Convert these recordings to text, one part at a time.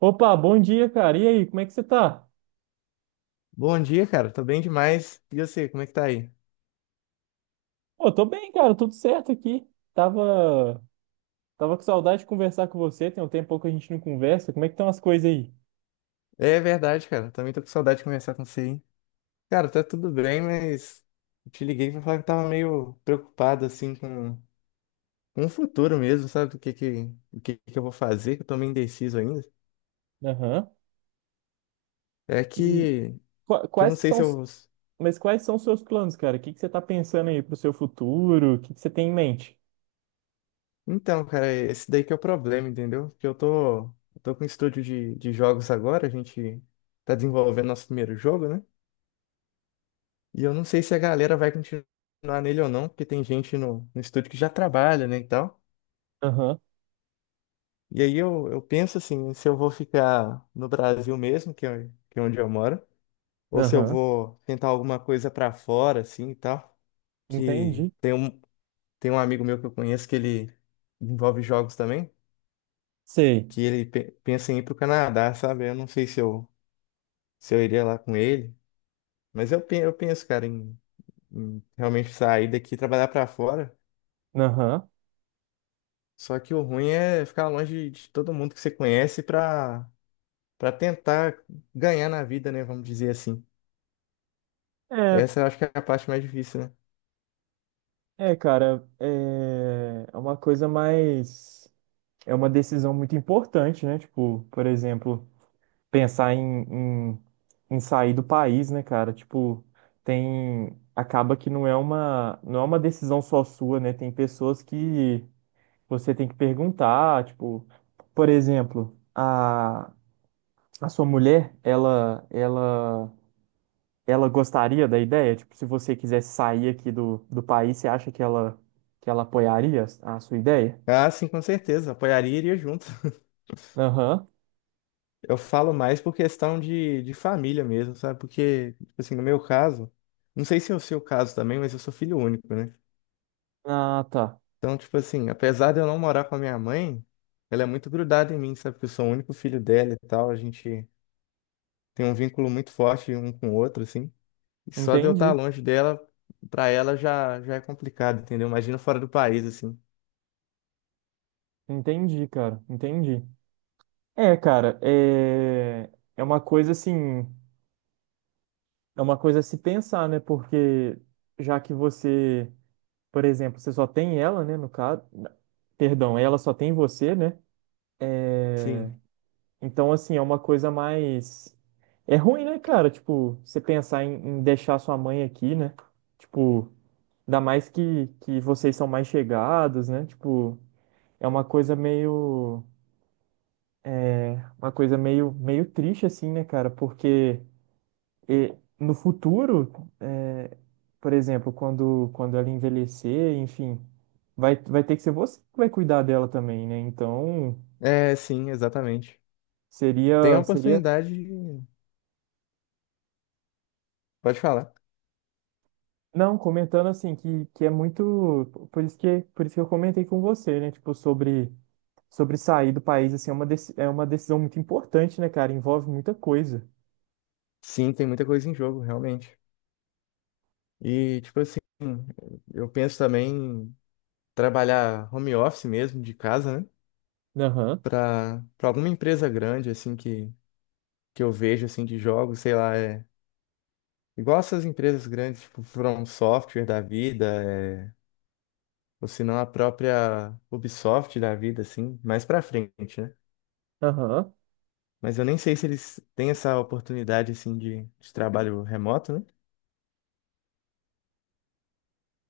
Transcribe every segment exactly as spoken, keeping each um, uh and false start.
Opa, bom dia, cara. E aí, como é que você tá? Bom dia, cara. Tô bem demais. E você, como é que tá aí? Pô, tô bem, cara, tudo certo aqui. Tava, tava com saudade de conversar com você, tem um tempo que a gente não conversa. Como é que estão as coisas aí? É verdade, cara. Também tô com saudade de conversar com você, hein? Cara, tá tudo bem, mas eu te liguei pra falar que eu tava meio preocupado, assim, com, com o futuro mesmo, sabe? Do que que, o que que eu vou fazer, que eu tô meio indeciso ainda. Aham. É E que, qua- que eu quais não que sei são, se os- eu... mas quais são os seus planos, cara? O que que você tá pensando aí pro seu futuro? O que que você tem em mente? Então, cara, esse daí que é o problema, entendeu? Porque eu tô, eu tô com um estúdio de, de jogos agora, a gente tá desenvolvendo nosso primeiro jogo, né? E eu não sei se a galera vai continuar nele ou não, porque tem gente no, no estúdio que já trabalha, né, e tal. Aham, E aí eu, eu penso assim, se eu vou ficar no Brasil mesmo, que é, que é onde eu moro, ou se eu aham. vou tentar alguma coisa pra fora, assim, e tal. Que Entendi. tem um, Tem um amigo meu que eu conheço que ele envolve jogos também, Sei. que ele pe- pensa em ir pro Canadá, sabe? Eu não sei se eu, se eu iria lá com ele, mas eu, pe- eu penso, cara, em, em realmente sair daqui e trabalhar pra fora. Aham. Só que o ruim é ficar longe de todo mundo que você conhece pra para tentar ganhar na vida, né? Vamos dizer assim. É, Essa eu acho que é a parte mais difícil, né? é, cara, é é uma coisa mais. É uma decisão muito importante, né? Tipo, por exemplo. Pensar em, em, em sair do país, né, cara? Tipo, tem. Acaba que não é uma, não é uma decisão só sua, né? Tem pessoas que você tem que perguntar, tipo, por exemplo, a, a sua mulher, ela, ela, ela gostaria da ideia? Tipo, se você quisesse sair aqui do, do país, você acha que ela, que ela apoiaria a sua ideia? Ah, sim, com certeza. Apoiaria e iria junto. Aham. Eu falo mais por questão de, de família mesmo, sabe? Porque, tipo assim, no meu caso, não sei se é o seu caso também, mas eu sou filho único, né? Ah, tá. Então, tipo assim, apesar de eu não morar com a minha mãe, ela é muito grudada em mim, sabe? Porque eu sou o único filho dela e tal. A gente tem um vínculo muito forte um com o outro, assim. E só de eu estar Entendi. longe dela, pra ela já, já é complicado, entendeu? Imagina fora do país, assim. Entendi, cara. Entendi. É, cara, é, é uma coisa assim, é uma coisa a se pensar, né? Porque já que você, por exemplo, você só tem ela, né? No caso, perdão, ela só tem você, né? É, Sim. então, assim, é uma coisa mais. É ruim, né, cara? Tipo, você pensar em, em deixar sua mãe aqui, né? Tipo, ainda mais que, que vocês são mais chegados, né? Tipo, é uma coisa meio é uma coisa meio, meio triste, assim, né, cara? Porque e no futuro, é, por exemplo, quando, quando ela envelhecer, enfim, vai, vai ter que ser você que vai cuidar dela também, né? Então, É, sim, exatamente. Tem a seria, seria... oportunidade de... Pode falar. Não, comentando assim, que, que é muito... Por isso que, por isso que eu comentei com você, né? Tipo, sobre, sobre sair do país, assim, é uma, deci- é uma decisão muito importante, né, cara? Envolve muita coisa. Sim, tem muita coisa em jogo, realmente. E, tipo assim, eu penso também em trabalhar home office mesmo, de casa, né? Aham, Pra, pra alguma empresa grande, assim, que, que eu vejo, assim, de jogos, sei lá, é... Igual essas empresas grandes, tipo, From Software da vida, é ou se não a própria Ubisoft da vida, assim, mais pra frente, né? aham. Mas eu nem sei se eles têm essa oportunidade, assim, de, de trabalho remoto, né?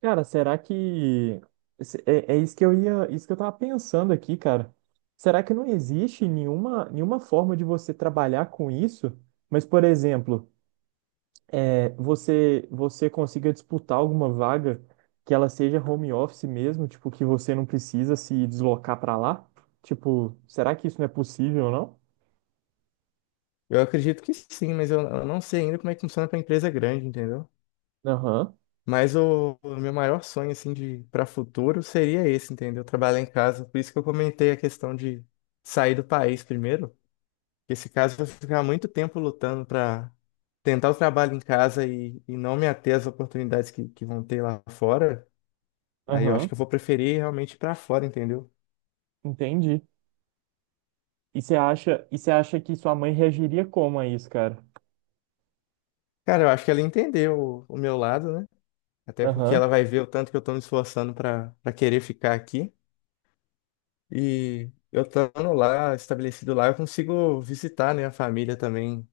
Cara, será que se- é, é isso que eu ia, isso que eu tava pensando aqui, cara. Será que não existe nenhuma, nenhuma forma de você trabalhar com isso? Mas, por exemplo, é, você você consiga disputar alguma vaga que ela seja home office mesmo, tipo que você não precisa se deslocar para lá? Tipo, será que isso não é possível, não? Eu acredito que sim, mas eu, eu não sei ainda como é que funciona pra empresa grande, entendeu? Aham, Mas o, o meu maior sonho, assim, de para futuro seria esse, entendeu? Trabalhar em casa. Por isso que eu comentei a questão de sair do país primeiro, porque esse caso eu vou ficar muito tempo lutando pra tentar o trabalho em casa e, e não me ater às oportunidades que, que vão ter lá fora. Aí eu acho aham, que eu vou preferir realmente ir pra fora, entendeu? entendi. E você acha, e você acha que sua mãe reagiria como a isso, cara? Cara, eu acho que ela entendeu o, o meu lado, né? Até porque Aham, ela vai ver o tanto que eu tô me esforçando pra, pra querer ficar aqui. E eu estando lá, estabelecido lá, eu consigo visitar, né, a família também.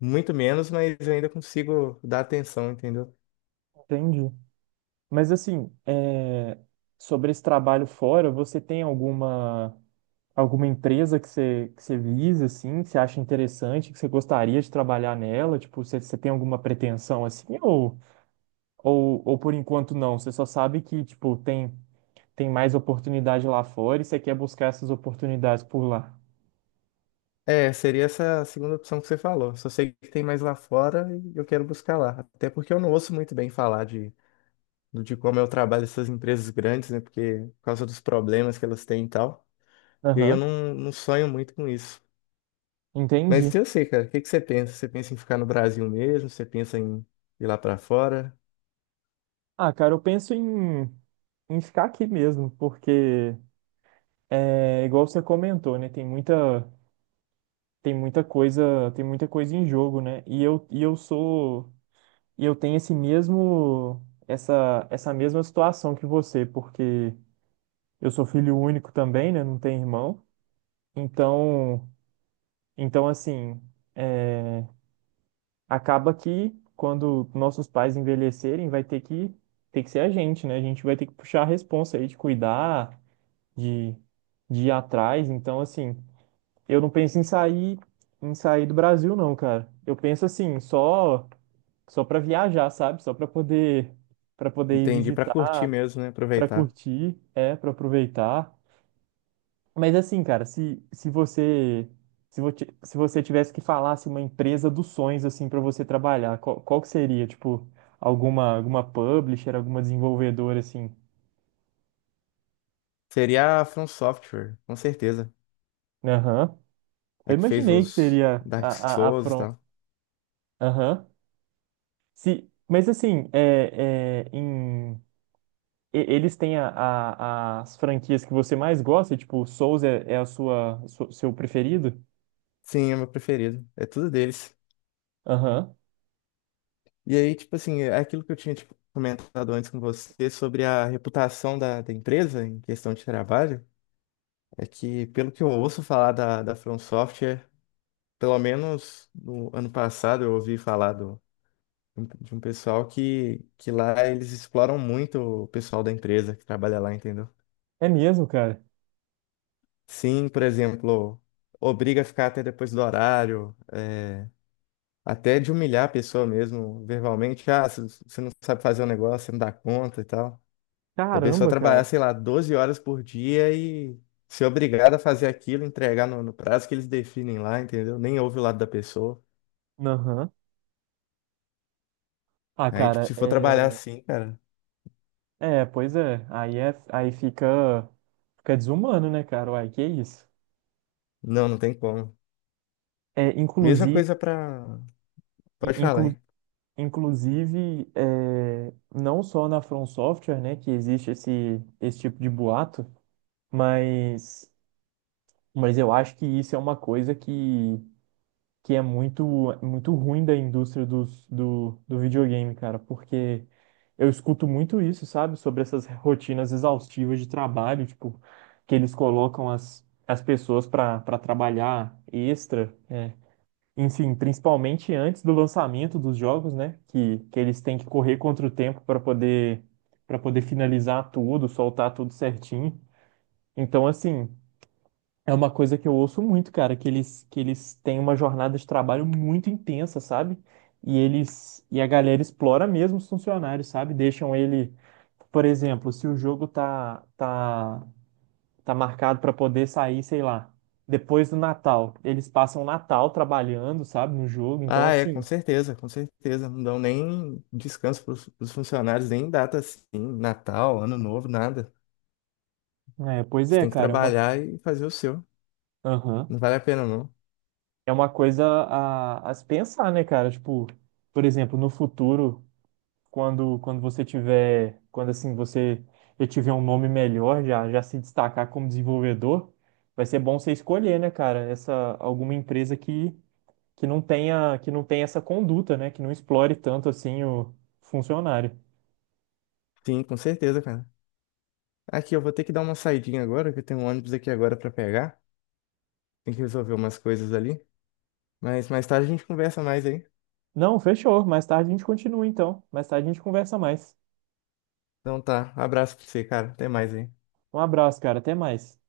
Muito menos, mas eu ainda consigo dar atenção, entendeu? entendi. Mas assim, é, sobre esse trabalho fora, você tem alguma alguma empresa que você, que você visa, assim, que você acha interessante, que você gostaria de trabalhar nela? Tipo, você, você tem alguma pretensão assim? Ou, ou, ou por enquanto não? Você só sabe que, tipo, tem, tem mais oportunidade lá fora e você quer buscar essas oportunidades por lá. É, seria essa segunda opção que você falou. Só sei que tem mais lá fora e eu quero buscar lá. Até porque eu não ouço muito bem falar de, de como é o trabalho dessas empresas grandes, né? Porque, por causa dos problemas que elas têm e tal. E aí eu Aham, não, não sonho muito com isso. entendi. Mas eu sei, cara, o que que você pensa? Você pensa em ficar no Brasil mesmo? Você pensa em ir lá pra fora? Ah, cara, eu penso em, em ficar aqui mesmo, porque é igual você comentou, né? Tem muita. Tem muita coisa, tem muita coisa em jogo, né? E eu, e eu sou, e eu tenho esse mesmo, essa, essa mesma situação que você, porque eu sou filho único também, né? Não tenho irmão. Então, então assim, é, acaba que quando nossos pais envelhecerem, vai ter que, ter que ser a gente, né? A gente vai ter que puxar a responsa aí de cuidar, de, de ir atrás. Então, assim, eu não penso em sair, em sair do Brasil, não, cara. Eu penso assim, só só para viajar, sabe? Só para poder para poder ir Entendi, pra curtir visitar, mesmo, né? para Aproveitar. curtir, é, para aproveitar. Mas assim, cara, se se você se você, se você tivesse que falar assim, uma empresa dos sonhos assim para você trabalhar, qual, qual que seria, tipo, alguma alguma publisher, alguma desenvolvedora assim? Seria a From Software, com certeza. Aham. Eu A que fez imaginei que os seria Dark a a, a Souls e From. tal. Aham. Se mas assim, é, é, em e- eles têm a- a- as franquias que você mais gosta? Tipo, Souls é, é a sua, su- seu preferido? Sim, é meu preferido. É tudo deles. Aham. E aí, tipo assim, é aquilo que eu tinha tipo, comentado antes com você sobre a reputação da, da empresa em questão de trabalho. É que, pelo que eu ouço falar da, da From Software, pelo menos no ano passado eu ouvi falar um- de um pessoal que, que lá eles exploram muito o pessoal da empresa que trabalha lá, entendeu? É mesmo, cara? Sim, por exemplo, obriga a ficar até depois do horário, é, até de humilhar a pessoa mesmo, verbalmente. Ah, você você não sabe fazer o negócio, você não dá conta e tal. Da pessoa Caramba, trabalhar, cara. sei lá, doze horas por dia e ser obrigada a fazer aquilo, entregar no, no prazo que eles definem lá, entendeu? Nem ouve o lado da pessoa. Aham. Ah, Aí, tipo, cara, se for trabalhar é... assim, cara, É, pois é. Aí, é, aí fica... Fica desumano, né, cara? Uai, que isso? não, não tem como. É, Mesma inclusive... coisa pra. Pode falar, Inclu, hein? inclusive, é, não só na From Software, né, que existe esse, esse tipo de boato, mas... Mas eu acho que isso é uma coisa que... que é muito, muito ruim da indústria dos, do, do videogame, cara, porque eu escuto muito isso, sabe, sobre essas rotinas exaustivas de trabalho, tipo, que eles colocam as, as pessoas para para trabalhar extra, é. Enfim, principalmente antes do lançamento dos jogos, né, que, que eles têm que correr contra o tempo para poder para poder finalizar tudo, soltar tudo certinho. Então, assim, é uma coisa que eu ouço muito, cara, que eles, que eles têm uma jornada de trabalho muito intensa, sabe? E eles e a galera explora mesmo os funcionários, sabe? Deixam ele, por exemplo, se o jogo tá tá tá marcado para poder sair, sei lá, depois do Natal, eles passam o Natal trabalhando, sabe, no jogo. Então Ah, é, com assim, certeza, com certeza. Não dão nem descanso para os funcionários, nem data assim, Natal, Ano Novo, nada. é, pois Você é, tem que cara, é uma trabalhar e fazer o seu. aham. Não vale a pena, não. É uma coisa a, a se pensar, né, cara? Tipo, por exemplo, no futuro quando quando você tiver, quando assim você já tiver um nome melhor, já já se destacar como desenvolvedor, vai ser bom você escolher, né, cara, essa alguma empresa que que não tenha que não tenha essa conduta, né, que não explore tanto assim o funcionário. Sim, com certeza, cara. Aqui, eu vou ter que dar uma saidinha agora, que eu tenho um ônibus aqui agora para pegar. Tem que resolver umas coisas ali. Mas mais tarde a gente conversa mais aí. Não, fechou. Mais tarde a gente continua então. Mais tarde a gente conversa mais. Então tá, abraço pra você, cara. Até mais aí. Um abraço, cara. Até mais.